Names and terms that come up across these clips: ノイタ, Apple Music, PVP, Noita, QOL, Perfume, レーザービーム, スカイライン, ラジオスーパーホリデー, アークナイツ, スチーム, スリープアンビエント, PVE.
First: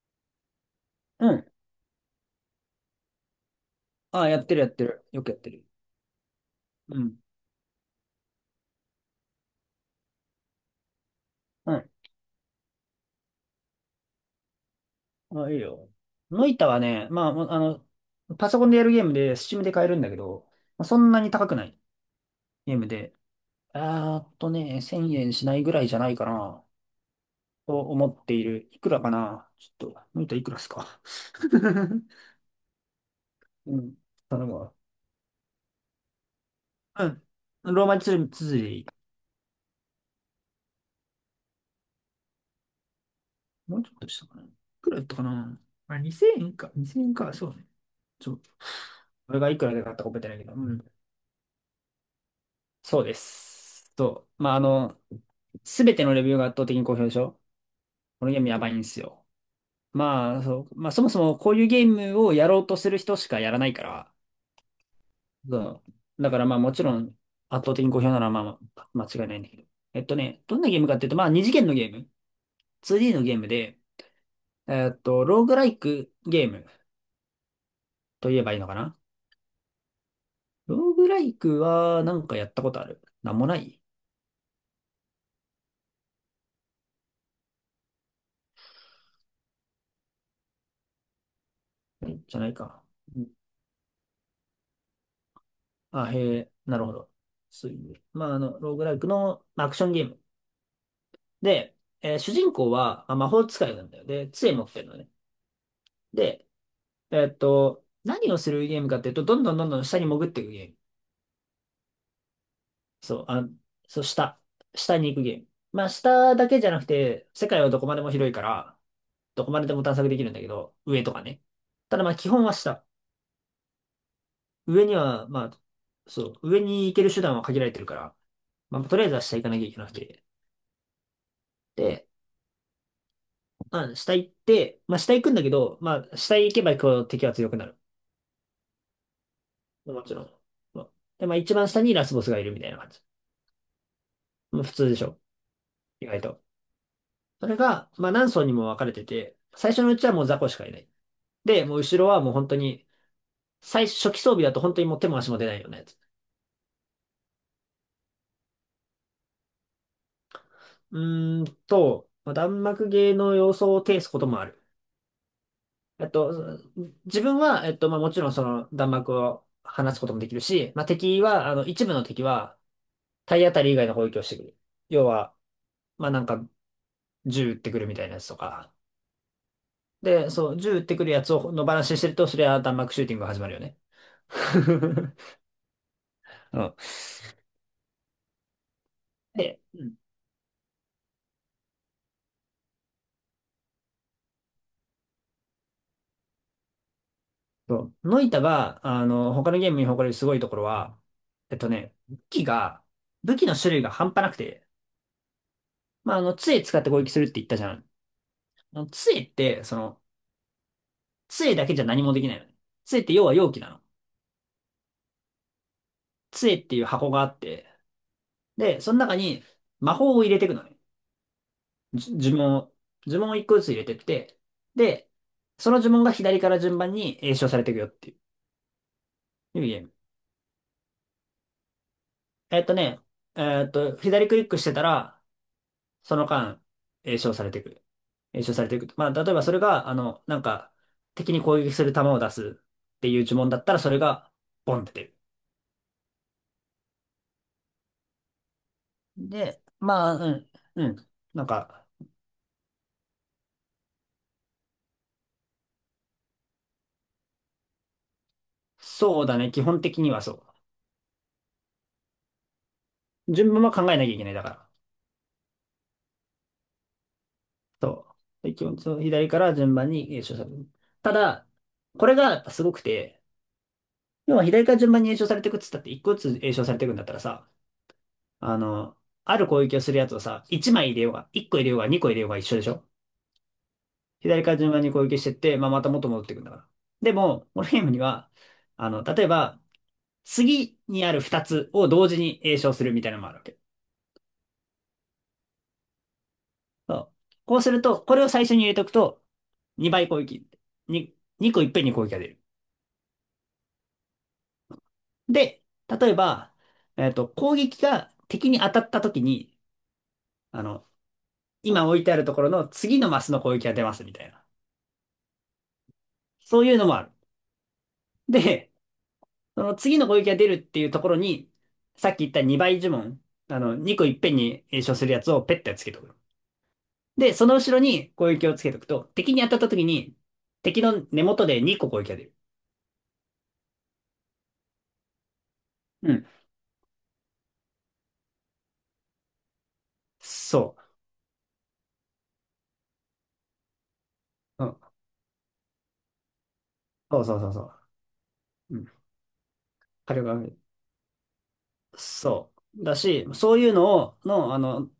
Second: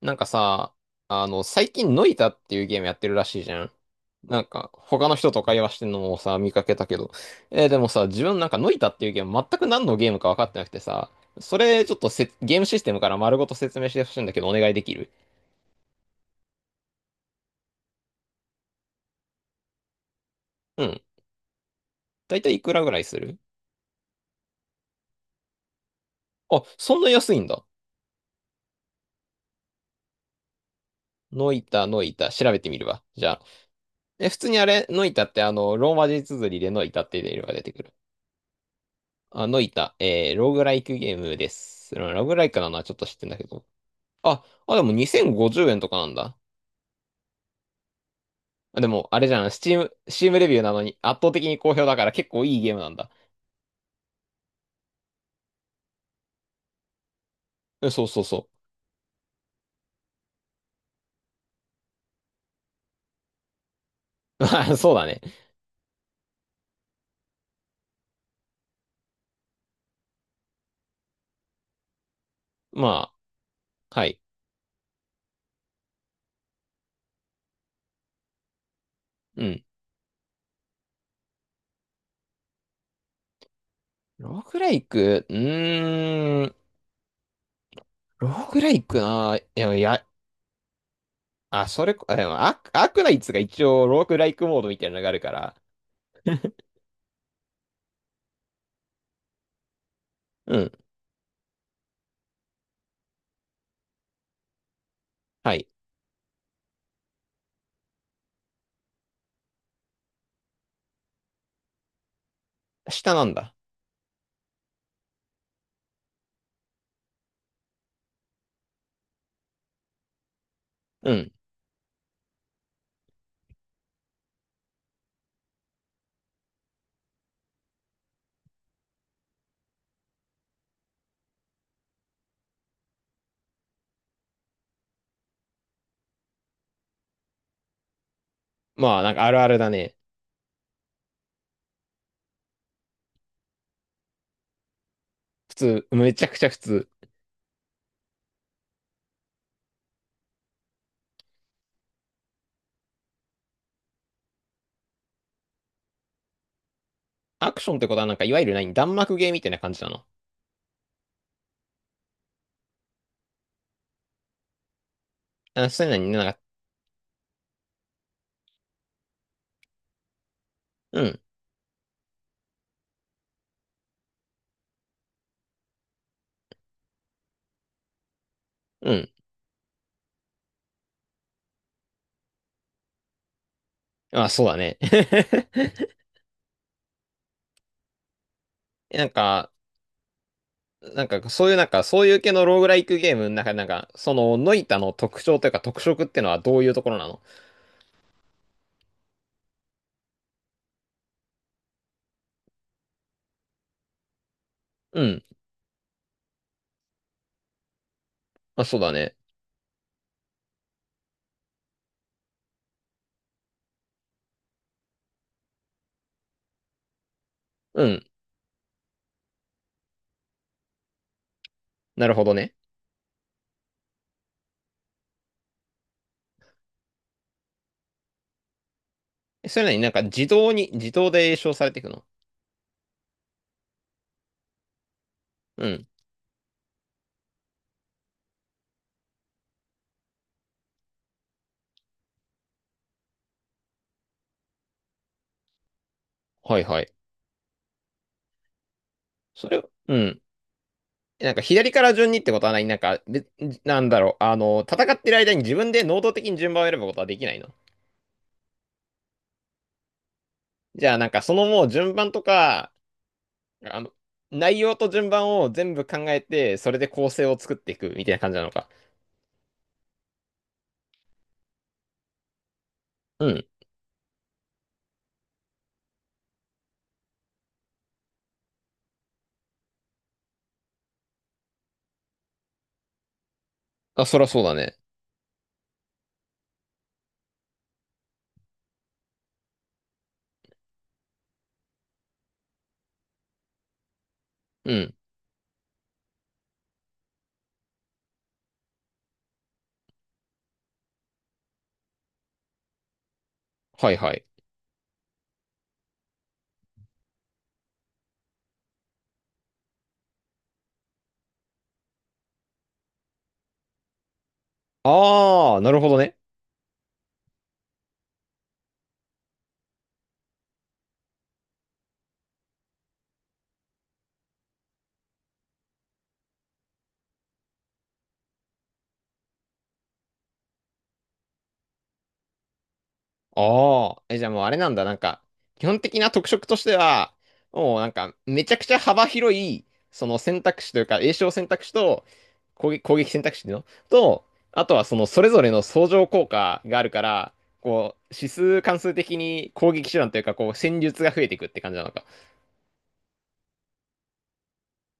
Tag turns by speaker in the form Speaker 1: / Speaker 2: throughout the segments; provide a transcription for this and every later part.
Speaker 1: なんかさ、
Speaker 2: うん。
Speaker 1: 最近ノイタっていうゲームやってるらしいじゃん。
Speaker 2: ああ、や
Speaker 1: なん
Speaker 2: ってるや
Speaker 1: か、
Speaker 2: ってる。
Speaker 1: 他の
Speaker 2: よ
Speaker 1: 人
Speaker 2: くやっ
Speaker 1: と
Speaker 2: て
Speaker 1: 会
Speaker 2: る。
Speaker 1: 話してんのもさ、見かけたけ
Speaker 2: う
Speaker 1: ど。
Speaker 2: ん。
Speaker 1: でもさ、自分なんかノイタっていうゲーム全く何のゲームか分かってなくてさ、そ
Speaker 2: う
Speaker 1: れ
Speaker 2: ん。
Speaker 1: ちょっとゲームシステムから丸ごと説明してほしいんだけど、お願いできる？
Speaker 2: ああ、いいよ。ノイタはね、まあ、もうあの、パソコンでやるゲームで、スチームで買えるんだけど、
Speaker 1: う
Speaker 2: まあ、そ
Speaker 1: ん。
Speaker 2: んなに高くない
Speaker 1: だいたいいく
Speaker 2: ゲー
Speaker 1: ら
Speaker 2: ム
Speaker 1: ぐらい
Speaker 2: で、
Speaker 1: する？
Speaker 2: あーっとね、1000円しないぐらいじゃないか
Speaker 1: あ、
Speaker 2: な、
Speaker 1: そんな安いんだ。
Speaker 2: と思っている。いくらかなちょっと、ノイタいくらっすか
Speaker 1: ノイ タ、ノイタ、調べてみるわ。じゃあ。
Speaker 2: うん。
Speaker 1: え、普
Speaker 2: 頼
Speaker 1: 通
Speaker 2: む
Speaker 1: にあ
Speaker 2: わ。
Speaker 1: れ、ノイタってローマ字綴りでノイタ
Speaker 2: う
Speaker 1: って入れれば出て
Speaker 2: ん。
Speaker 1: く
Speaker 2: ロー
Speaker 1: る？
Speaker 2: マ字つづりでいい。
Speaker 1: あ、ノイタ、ローグライクゲームです。ローグライクなのはちょっと知ってんだけど。
Speaker 2: もうちょっとしたかな。
Speaker 1: あ、
Speaker 2: い
Speaker 1: あ、で
Speaker 2: く
Speaker 1: も
Speaker 2: らやったかな、
Speaker 1: 2050円と
Speaker 2: ま
Speaker 1: か
Speaker 2: あ、
Speaker 1: なんだ。
Speaker 2: 2000円か。2000円か。そうね。ちょ、
Speaker 1: あでも、あれ
Speaker 2: こ
Speaker 1: じ
Speaker 2: れ
Speaker 1: ゃ
Speaker 2: が
Speaker 1: ん、
Speaker 2: いくらで買ったか
Speaker 1: ス
Speaker 2: 覚えて
Speaker 1: チー
Speaker 2: ない
Speaker 1: ム
Speaker 2: け
Speaker 1: レ
Speaker 2: ど。
Speaker 1: ビ
Speaker 2: う
Speaker 1: ューなの
Speaker 2: ん。
Speaker 1: に圧倒的に好評だから結構いいゲームなん
Speaker 2: そう
Speaker 1: だ。
Speaker 2: です。と、まあ、あの、すべてのレビューが圧倒的に好評でしょ？
Speaker 1: うんそうそう
Speaker 2: このゲー
Speaker 1: そ
Speaker 2: ムやばいんですよ。まあ、そもそもこういうゲームをやろうとする人しかやらないから、
Speaker 1: う。そうだね。
Speaker 2: そう。だからまあ、もちろん圧倒的に好評なのはまあ、間違いないんだけど。えっとね、どんなゲームかっていうと、まあ、二次元のゲーム、
Speaker 1: ま
Speaker 2: 2D のゲームで、
Speaker 1: あ、はい。
Speaker 2: えっと、ローグライクゲームと言えばいいのかな。
Speaker 1: うん。
Speaker 2: ローグライクはなんかやったことあるなんもない？
Speaker 1: ローグライク、ローグライクな、いや、いや、あ、それこ、あでも
Speaker 2: じゃないか。
Speaker 1: アークナイツが一応ローグライクモードみたいなのがあるから、
Speaker 2: あ、へえ、なるほど。そういう。まあ、あの、ローグライクのまあアクションゲーム。
Speaker 1: うん、
Speaker 2: で、えー主人公は、まあ、魔法使いなんだよ。で、杖持ってるのね。
Speaker 1: はい。
Speaker 2: で、えーっと、何をするゲームかっていうと、どんどんどんどん下に潜っていくゲーム。
Speaker 1: 下
Speaker 2: そ
Speaker 1: な
Speaker 2: う、
Speaker 1: ん
Speaker 2: あ、
Speaker 1: だ。
Speaker 2: そう、下。下に行くゲーム。まあ、下だけじゃなくて、世界はどこまでも広いから、どこまででも探索できるんだけど、上
Speaker 1: う
Speaker 2: とか
Speaker 1: ん。
Speaker 2: ね。ただまあ、基本は下。上には、まあ、そう、上に行ける手段は限られてるから、まあ、とりあえずは下行かなきゃいけなくて。で、下行って、まあ下行くんだけど、まあ下行けばこう敵は強くなる。
Speaker 1: まあ、なんかあるあるだね。
Speaker 2: もちろん。まあで、まあ一番下にラスボスがいるみたいな感じ。まあ普通でしょ。
Speaker 1: 普通、
Speaker 2: 意
Speaker 1: め
Speaker 2: 外
Speaker 1: ちゃく
Speaker 2: と。
Speaker 1: ちゃ普通。
Speaker 2: それが、まあ何層にも分かれてて、最初のうちはもう雑魚しかいない。で、もう後ろはもう本当に、最初期装備だと本当にもう手も足も出ないようなやつ。
Speaker 1: アクションってことはなんか、いわゆる何、弾幕ゲーみたいな感じなの？
Speaker 2: うーんと、まあ、弾幕芸の様相を呈すこともある。
Speaker 1: あ、そういうの
Speaker 2: え
Speaker 1: に
Speaker 2: っ
Speaker 1: ねな
Speaker 2: と、
Speaker 1: んか、
Speaker 2: 自分は、えっと、まあもちろんその弾幕を放つこともできるし、まあ
Speaker 1: うん。
Speaker 2: 敵は、あの一部の敵は、体当たり以外の攻撃をしてくる。要は、まあなんか、銃撃ってくるみたいなやつとか。
Speaker 1: うん
Speaker 2: で、そう、銃撃ってくるやつを野放しにしてると、それは弾幕シューティングが始まるよね。
Speaker 1: あ、そうだね。
Speaker 2: うん。
Speaker 1: なんか、
Speaker 2: で、うん。
Speaker 1: なんか、そういう、なんか、そういう系のローグライクゲームの中で、なんか、その、ノイタの特徴というか、特色ってのはどういうところなの？
Speaker 2: そう、ノイタが、あの、他のゲームに誇れるすごいところは、えっとね、武器の種類が半端なくて、
Speaker 1: うん。
Speaker 2: まあ、あの、杖使って攻撃するって言ったじゃん。
Speaker 1: まあ、そ
Speaker 2: あ
Speaker 1: う
Speaker 2: の
Speaker 1: だね。
Speaker 2: 杖って、その、杖だけじゃ何もできないのね。杖って要は容器なの。杖っていう箱があって、
Speaker 1: うん。
Speaker 2: で、その中に魔法を入れていくのね。
Speaker 1: なるほど
Speaker 2: 呪
Speaker 1: ね。
Speaker 2: 文を、呪文を一個ずつ入れてって、で、その呪文が左から順番に詠唱されていくよっていう、
Speaker 1: そ
Speaker 2: いう
Speaker 1: れなり
Speaker 2: ゲ
Speaker 1: に
Speaker 2: ー
Speaker 1: なん
Speaker 2: ム。
Speaker 1: か、自動で詠唱されていくの？
Speaker 2: えっとね、えっと、左クリックしてたら、
Speaker 1: うん。
Speaker 2: その間、詠唱されていく。詠唱されていく。まあ、例えばそれが、あの、なんか、敵に攻撃する弾を出すっていう呪文だったら、それが、ボンって出る。
Speaker 1: はいはい。それ
Speaker 2: で、
Speaker 1: を、う
Speaker 2: まあ、
Speaker 1: ん。
Speaker 2: うん、うん。
Speaker 1: なんか、
Speaker 2: なん
Speaker 1: 左か
Speaker 2: か、
Speaker 1: ら順にってことはない。なんか、なんだろう。戦ってる間に自分で能動的に順番を選ぶことはできないの？
Speaker 2: そうだね。基本的にはそ
Speaker 1: じゃあ、なんか、そのもう順番とか、
Speaker 2: う。順番は
Speaker 1: あ
Speaker 2: 考
Speaker 1: の、
Speaker 2: えなきゃいけない。だか
Speaker 1: 内
Speaker 2: ら。
Speaker 1: 容と順番を全部考えて、それで構成を作っていくみたい
Speaker 2: そ
Speaker 1: な感じな
Speaker 2: う。
Speaker 1: の
Speaker 2: で基
Speaker 1: か。
Speaker 2: 本、その左から順番に詠唱される。ただ、これがやっぱすごくて、
Speaker 1: うん。
Speaker 2: 要は左から順番に詠唱されていくっつったって、一個ずつ詠唱されていくんだったらさ、あの、ある攻撃をするやつをさ、一枚入れようが、一個入れようが、二個入れようが一緒でしょ？
Speaker 1: あ、そらそう
Speaker 2: 左か
Speaker 1: だ
Speaker 2: ら順
Speaker 1: ね。
Speaker 2: 番に攻撃してって、まあ、また元戻っていくんだから。でも、このゲームには、あの、例えば、次にある二つを同時に詠唱するみたいなのもあるわけ。
Speaker 1: うん。
Speaker 2: そう。こうすると、これを最初に入れておくと、2倍攻撃。に2個いっぺんに攻撃が出る。
Speaker 1: はいはい。
Speaker 2: で、例えば、えっと、攻撃が敵に当たった時に、あの、今置いてあるところの次のマスの攻撃が出ますみたいな。
Speaker 1: ああ、なるほどね。
Speaker 2: そういうのもある。で、その次の攻撃が出るっていうところに、さっき言った2倍呪文、あの、2個いっぺんに詠唱するやつをペッてつけとく。で、その後ろに攻撃をつけとくと、敵に当たった時に、敵の根元で2個攻撃が出る。
Speaker 1: ああ。え、じゃあもうあれなんだ。なんか、基本的な
Speaker 2: うん。
Speaker 1: 特色としては、もうなんか、めちゃくちゃ幅広い、その選択肢
Speaker 2: そ
Speaker 1: というか、詠唱選択肢と、攻撃選択肢っていうのと、
Speaker 2: う。
Speaker 1: あ
Speaker 2: う
Speaker 1: とは
Speaker 2: ん。
Speaker 1: そのそれぞれの相乗効果があるか
Speaker 2: そう
Speaker 1: ら、
Speaker 2: そうそうそ
Speaker 1: こう、指数
Speaker 2: う。う
Speaker 1: 関数
Speaker 2: ん。
Speaker 1: 的に攻撃手段
Speaker 2: 火
Speaker 1: という
Speaker 2: 力
Speaker 1: か、
Speaker 2: が上が
Speaker 1: こう、
Speaker 2: る。
Speaker 1: 戦術が増えていくって感じなのか？
Speaker 2: そう。だし、そういうのを、の、あの、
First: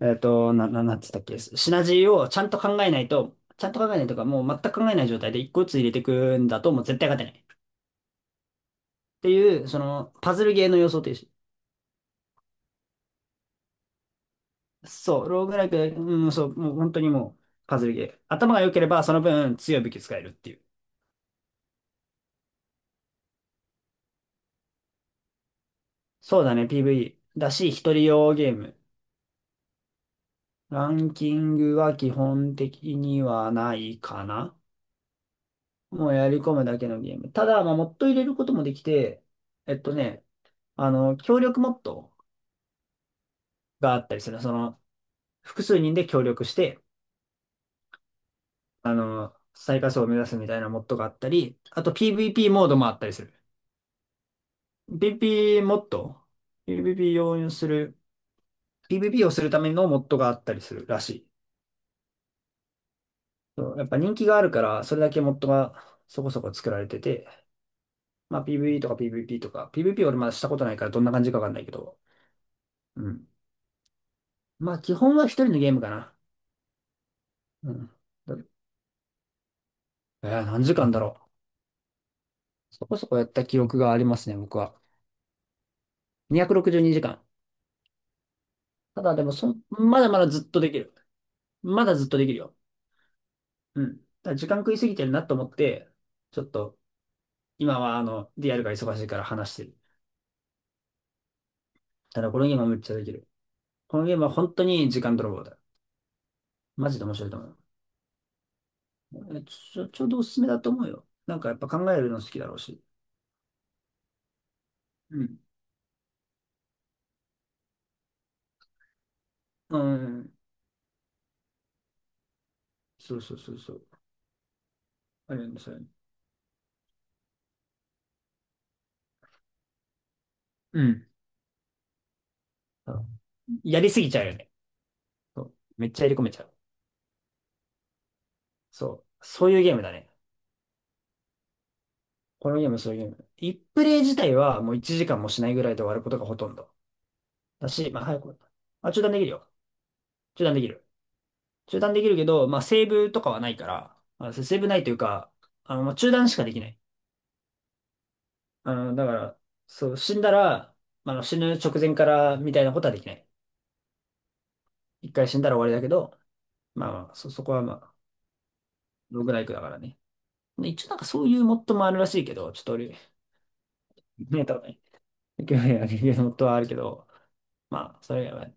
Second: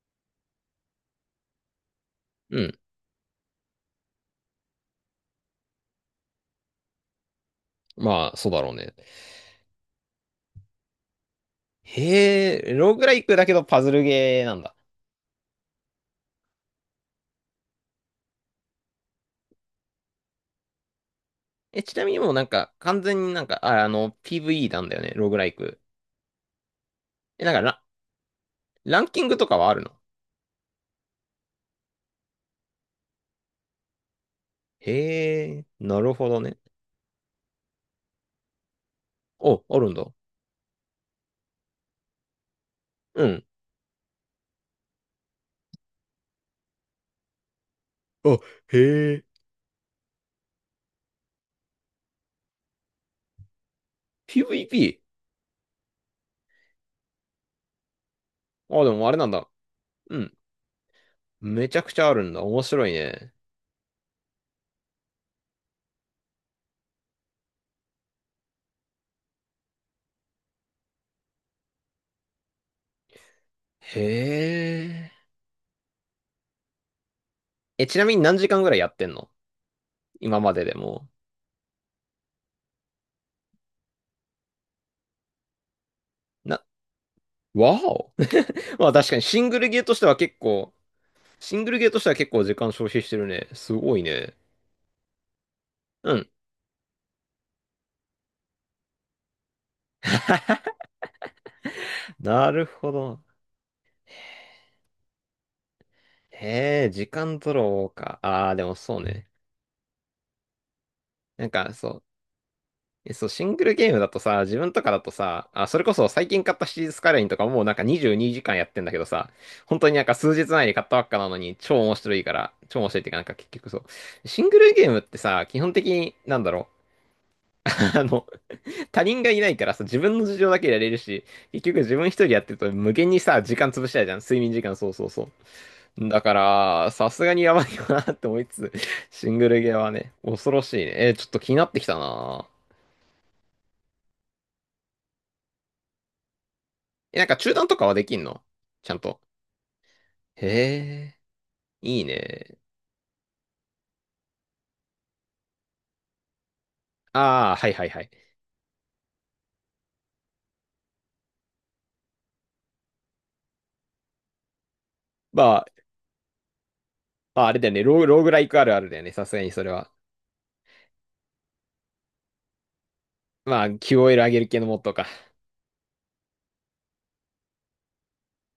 Speaker 2: えっと、な、な、なんつったっけ、シナジーを
Speaker 1: うん。
Speaker 2: ちゃんと考えないとか、もう全く考えない状態で一個ずつ入れていくんだと、もう絶対勝てない。っ
Speaker 1: まあ、そうだろうね。
Speaker 2: ていう、その、パズルゲーの要素というし、
Speaker 1: へえ、ローグライクだけどパズルゲーなんだ。
Speaker 2: そう、ローグライク、うん、そう、もう本当にもう、パズルゲー。頭が良ければ、その分強い武器使えるっていう。
Speaker 1: え、ちなみにもうなんか、完全になんか、あ、PVE なんだよね、ローグライク。
Speaker 2: そうだね、PVE。
Speaker 1: え、
Speaker 2: だ
Speaker 1: なんか
Speaker 2: し、一人用ゲーム。
Speaker 1: ランキングとかはあるの？
Speaker 2: ランキングは基本的にはないかな。
Speaker 1: へえ、な
Speaker 2: も
Speaker 1: る
Speaker 2: う
Speaker 1: ほ
Speaker 2: やり
Speaker 1: ど
Speaker 2: 込
Speaker 1: ね。
Speaker 2: むだけのゲーム。ただ、まあ、モッド入れることもできて、
Speaker 1: お、
Speaker 2: え
Speaker 1: あ
Speaker 2: っ
Speaker 1: るん
Speaker 2: と
Speaker 1: だ。
Speaker 2: ね、あの、協力モッド
Speaker 1: うん。
Speaker 2: があったりする。その、複数人で協力して、
Speaker 1: あ、へ
Speaker 2: あ
Speaker 1: え。
Speaker 2: の、最下層を目指すみたいなモッドがあったり、あと PVP モードもあったりする。
Speaker 1: PVP？
Speaker 2: PVP モッド？ ?PVP 用意する、
Speaker 1: あ、でもあれな
Speaker 2: PVP
Speaker 1: ん
Speaker 2: をす
Speaker 1: だ。
Speaker 2: るためのモッ
Speaker 1: う
Speaker 2: ドがあ
Speaker 1: ん。
Speaker 2: ったりするらしい。
Speaker 1: めちゃくちゃあるんだ。面白いね。
Speaker 2: そうやっぱ人気があるから、それだけモッドがそこそこ作られてて、まあ PVE とか PVP とか、PVP 俺まだしたことないからどんな感じかわかんないけど、うん。
Speaker 1: へ
Speaker 2: まあ基
Speaker 1: え。
Speaker 2: 本は一人のゲームかな。う
Speaker 1: え、
Speaker 2: ん。
Speaker 1: ちなみに何
Speaker 2: だ
Speaker 1: 時間ぐらいやってんの？
Speaker 2: え
Speaker 1: 今
Speaker 2: ー、
Speaker 1: ま
Speaker 2: 何
Speaker 1: でで
Speaker 2: 時間だ
Speaker 1: も。
Speaker 2: ろう。そこそこやった記憶がありますね、僕は。
Speaker 1: な、
Speaker 2: 262時間。
Speaker 1: わお。まあ
Speaker 2: た
Speaker 1: 確
Speaker 2: だ
Speaker 1: かに
Speaker 2: でもそ、まだまだずっとできる。
Speaker 1: シングル
Speaker 2: ま
Speaker 1: ゲー
Speaker 2: だ
Speaker 1: とし
Speaker 2: ずっ
Speaker 1: ては
Speaker 2: とで
Speaker 1: 結
Speaker 2: きる
Speaker 1: 構
Speaker 2: よ。
Speaker 1: 時間消費してるね。す
Speaker 2: う
Speaker 1: ご
Speaker 2: ん。
Speaker 1: い
Speaker 2: た
Speaker 1: ね。
Speaker 2: だ時間食いすぎてるなと思って、
Speaker 1: うん。
Speaker 2: ちょっと、今はあの、リアルが忙しいから話してる。ただこの
Speaker 1: な
Speaker 2: ゲーム
Speaker 1: る
Speaker 2: はむっ
Speaker 1: ほ
Speaker 2: ちゃでき
Speaker 1: ど。
Speaker 2: る。このゲームは本当に時間泥棒だ。
Speaker 1: へえ、
Speaker 2: マジで
Speaker 1: 時
Speaker 2: 面白いと
Speaker 1: 間
Speaker 2: 思
Speaker 1: 取
Speaker 2: う。
Speaker 1: ろうか。ああ、でもそうね。
Speaker 2: えちょ、ちょうどおすすめだと思うよ。なん
Speaker 1: な
Speaker 2: か
Speaker 1: ん
Speaker 2: やっぱ
Speaker 1: か、そ
Speaker 2: 考え
Speaker 1: う。
Speaker 2: るの好きだろうし。
Speaker 1: そう、シングルゲームだとさ、自分とかだと
Speaker 2: うん。
Speaker 1: さ、あ、それこそ最近買ったシリーズスカイラインとかもうなんか22時間やってんだけどさ、
Speaker 2: う
Speaker 1: 本当になんか
Speaker 2: ん。
Speaker 1: 数日前に買ったばっかなのに超面白いから、超面白いっていうか
Speaker 2: そ
Speaker 1: な
Speaker 2: う
Speaker 1: んか
Speaker 2: そう
Speaker 1: 結
Speaker 2: そう
Speaker 1: 局
Speaker 2: そ
Speaker 1: そ
Speaker 2: う。
Speaker 1: う。シングルゲームって
Speaker 2: あれ
Speaker 1: さ、
Speaker 2: なん
Speaker 1: 基
Speaker 2: です
Speaker 1: 本
Speaker 2: よ
Speaker 1: 的
Speaker 2: ね。
Speaker 1: になんだろう。あの、他人がいないからさ、自分の事情だけや
Speaker 2: う
Speaker 1: れる
Speaker 2: ん。
Speaker 1: し、結局自分一人やってると無限にさ、時間
Speaker 2: や
Speaker 1: 潰
Speaker 2: り
Speaker 1: し
Speaker 2: す
Speaker 1: たい
Speaker 2: ぎ
Speaker 1: じゃ
Speaker 2: ち
Speaker 1: ん。
Speaker 2: ゃうよ
Speaker 1: 睡
Speaker 2: ね。
Speaker 1: 眠時間、そうそうそ
Speaker 2: そう。めっちゃ
Speaker 1: う。
Speaker 2: 入り
Speaker 1: だ
Speaker 2: 込め
Speaker 1: か
Speaker 2: ちゃう。
Speaker 1: ら、さすがにやばいよなって思いつつ、
Speaker 2: そう。
Speaker 1: シング
Speaker 2: そう
Speaker 1: ル
Speaker 2: いう
Speaker 1: ゲ
Speaker 2: ゲ
Speaker 1: ー
Speaker 2: ーム
Speaker 1: は
Speaker 2: だね。
Speaker 1: ね、恐ろしいね。ちょっと気になってきたな。
Speaker 2: このゲーム、そういうゲーム。1プレイ自体はもう1時間もしないぐらいで終わることがほとんど。
Speaker 1: え、なんか中断
Speaker 2: だ
Speaker 1: とか
Speaker 2: し、
Speaker 1: は
Speaker 2: ま
Speaker 1: で
Speaker 2: あ
Speaker 1: き
Speaker 2: 早
Speaker 1: ん
Speaker 2: く、
Speaker 1: の？ち
Speaker 2: あ、
Speaker 1: ゃん
Speaker 2: 中断で
Speaker 1: と？
Speaker 2: きるよ。中断できる。
Speaker 1: へえ、
Speaker 2: 中断
Speaker 1: い
Speaker 2: で
Speaker 1: い
Speaker 2: きるけど、
Speaker 1: ね。
Speaker 2: まあセーブとかはないから、セーブないというか、あの、まあ中断しかできない。
Speaker 1: ああ、はいはいはい。
Speaker 2: あの、だから、そう、死んだら、まああの死ぬ直前からみたいなことはできない。一回死
Speaker 1: ま
Speaker 2: んだら終
Speaker 1: あ、
Speaker 2: わりだけど、まあ、
Speaker 1: ま
Speaker 2: そ
Speaker 1: ああ
Speaker 2: こ
Speaker 1: れ
Speaker 2: は
Speaker 1: だ
Speaker 2: ま
Speaker 1: よね、
Speaker 2: あ、
Speaker 1: ローグライクあるあるだよね、
Speaker 2: ロ
Speaker 1: さ
Speaker 2: グ
Speaker 1: す
Speaker 2: ラ
Speaker 1: が
Speaker 2: イ
Speaker 1: に
Speaker 2: クだ
Speaker 1: そ
Speaker 2: か
Speaker 1: れ
Speaker 2: ら
Speaker 1: は。
Speaker 2: ね。で一応なんかそういうモッドもあるらしいけど、ちょっと俺、
Speaker 1: まあ、QOL 上げ
Speaker 2: 見え
Speaker 1: る
Speaker 2: た
Speaker 1: 系
Speaker 2: こ
Speaker 1: の
Speaker 2: とな
Speaker 1: モ
Speaker 2: い。
Speaker 1: ッドか。
Speaker 2: 興味あるモッドはあるけど、まあ、それは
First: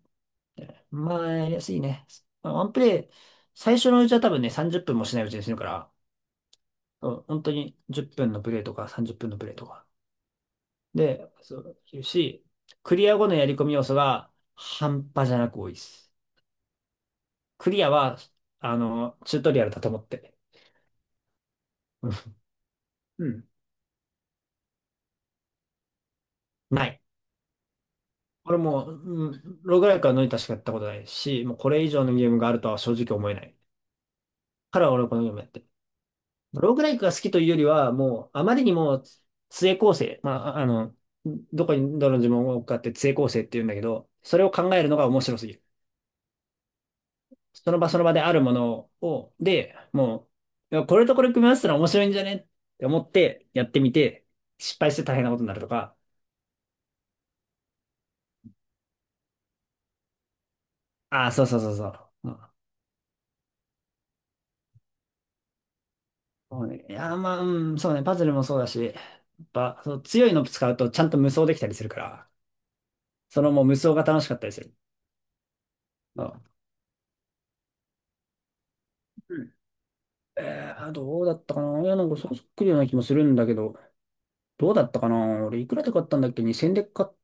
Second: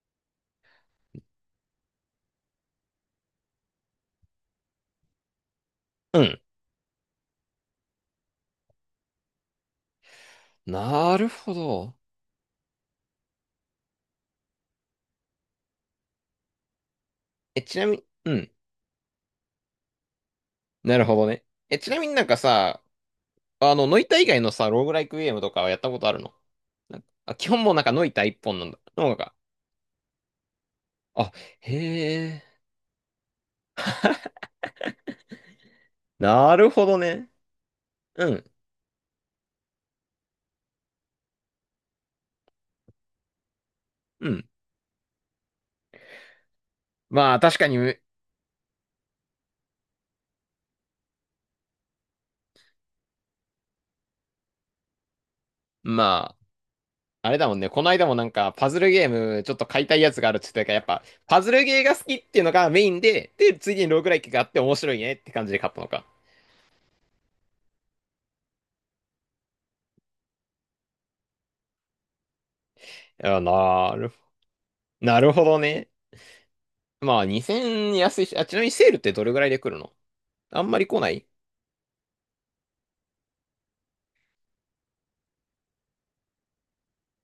Speaker 2: まあ、やりやすいね。まあワンプレイ、最初のうちは多分ね、30分もしないうちに死ぬから、
Speaker 1: うん。
Speaker 2: そう本当に10分のプレイとか30分のプレイとか。
Speaker 1: な
Speaker 2: で、
Speaker 1: るほ
Speaker 2: そう
Speaker 1: ど。
Speaker 2: いうし、クリア後のやり込み要素が半端じゃなく多いです。
Speaker 1: え、
Speaker 2: ク
Speaker 1: ち
Speaker 2: リ
Speaker 1: な
Speaker 2: ア
Speaker 1: みに、
Speaker 2: は、
Speaker 1: うん。
Speaker 2: あの、チュートリアルだと思って。
Speaker 1: なるほどね。え、ちなみ
Speaker 2: う
Speaker 1: に
Speaker 2: ん。
Speaker 1: なんかさ、
Speaker 2: うん。
Speaker 1: ノイタ以外のさ、ローグライクゲームとかはやったことあるの？
Speaker 2: な
Speaker 1: な
Speaker 2: い。
Speaker 1: んかあ、基本もうなんかノイタ一
Speaker 2: 俺
Speaker 1: 本なんだ。
Speaker 2: もう、
Speaker 1: の方
Speaker 2: う
Speaker 1: が。
Speaker 2: ん、ローグライクは乗りタしかやったことない
Speaker 1: あ、
Speaker 2: し、もうこ
Speaker 1: へ
Speaker 2: れ以上のゲーム
Speaker 1: え。
Speaker 2: があるとは正直思えない。から俺はこのゲームやってる。
Speaker 1: なる
Speaker 2: ローグ
Speaker 1: ほ
Speaker 2: ラ
Speaker 1: ど
Speaker 2: イクが好
Speaker 1: ね。
Speaker 2: きというよりは、も
Speaker 1: う
Speaker 2: う、あ
Speaker 1: ん、
Speaker 2: まりにも、杖構成。まあ、ああの、どこにどの呪文を置くかって杖構成って言うんだけど、
Speaker 1: う
Speaker 2: それ
Speaker 1: ん。
Speaker 2: を考えるのが面白すぎる。
Speaker 1: まあ、確か
Speaker 2: そ
Speaker 1: に、
Speaker 2: の場その場であるものを、で、もう、いやこれとこれ組み合わせたら面白いんじゃねって思ってやってみて、失敗して大変なことになるとか、
Speaker 1: まあ、あれだもんね。この間もなんか、パズルゲーム、ちょっと買いたいやつがあるって言ってたから、やっぱ、
Speaker 2: ああ、
Speaker 1: パ
Speaker 2: そう
Speaker 1: ズ
Speaker 2: そう
Speaker 1: ル
Speaker 2: そう
Speaker 1: ゲー
Speaker 2: そ
Speaker 1: が好きっ
Speaker 2: う。う
Speaker 1: て
Speaker 2: ん。
Speaker 1: いうのがメインで、で、次にローグライクがあって面白いねって感じで買ったのか。
Speaker 2: そうね、パズルもそうだし、やっぱ、そう強いの使うとちゃんと無双できたりするから、
Speaker 1: いや、
Speaker 2: そのもう無双が楽しかったりする。
Speaker 1: なるほどね。
Speaker 2: うん。
Speaker 1: まあ、2000円安いし、あ、ちなみにセールってどれぐらいで来るの？
Speaker 2: え
Speaker 1: あんまり
Speaker 2: ー、
Speaker 1: 来な
Speaker 2: どう
Speaker 1: い？
Speaker 2: だったかな。いや、なんかそうそっくりような気もするんだけど、どうだったかな俺、いくらで買ったんだっけ？ 2000 で買っ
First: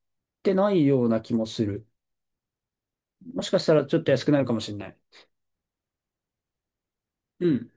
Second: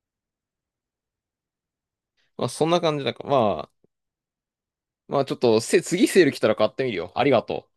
Speaker 2: てないような気もする。
Speaker 1: まあ、そんな感じだから。
Speaker 2: もしかし
Speaker 1: ま
Speaker 2: たらちょっと安くなるかもしれない。
Speaker 1: まあちょっと、次セール来たら買ってみるよ。ありが
Speaker 2: う
Speaker 1: と
Speaker 2: ん。
Speaker 1: う。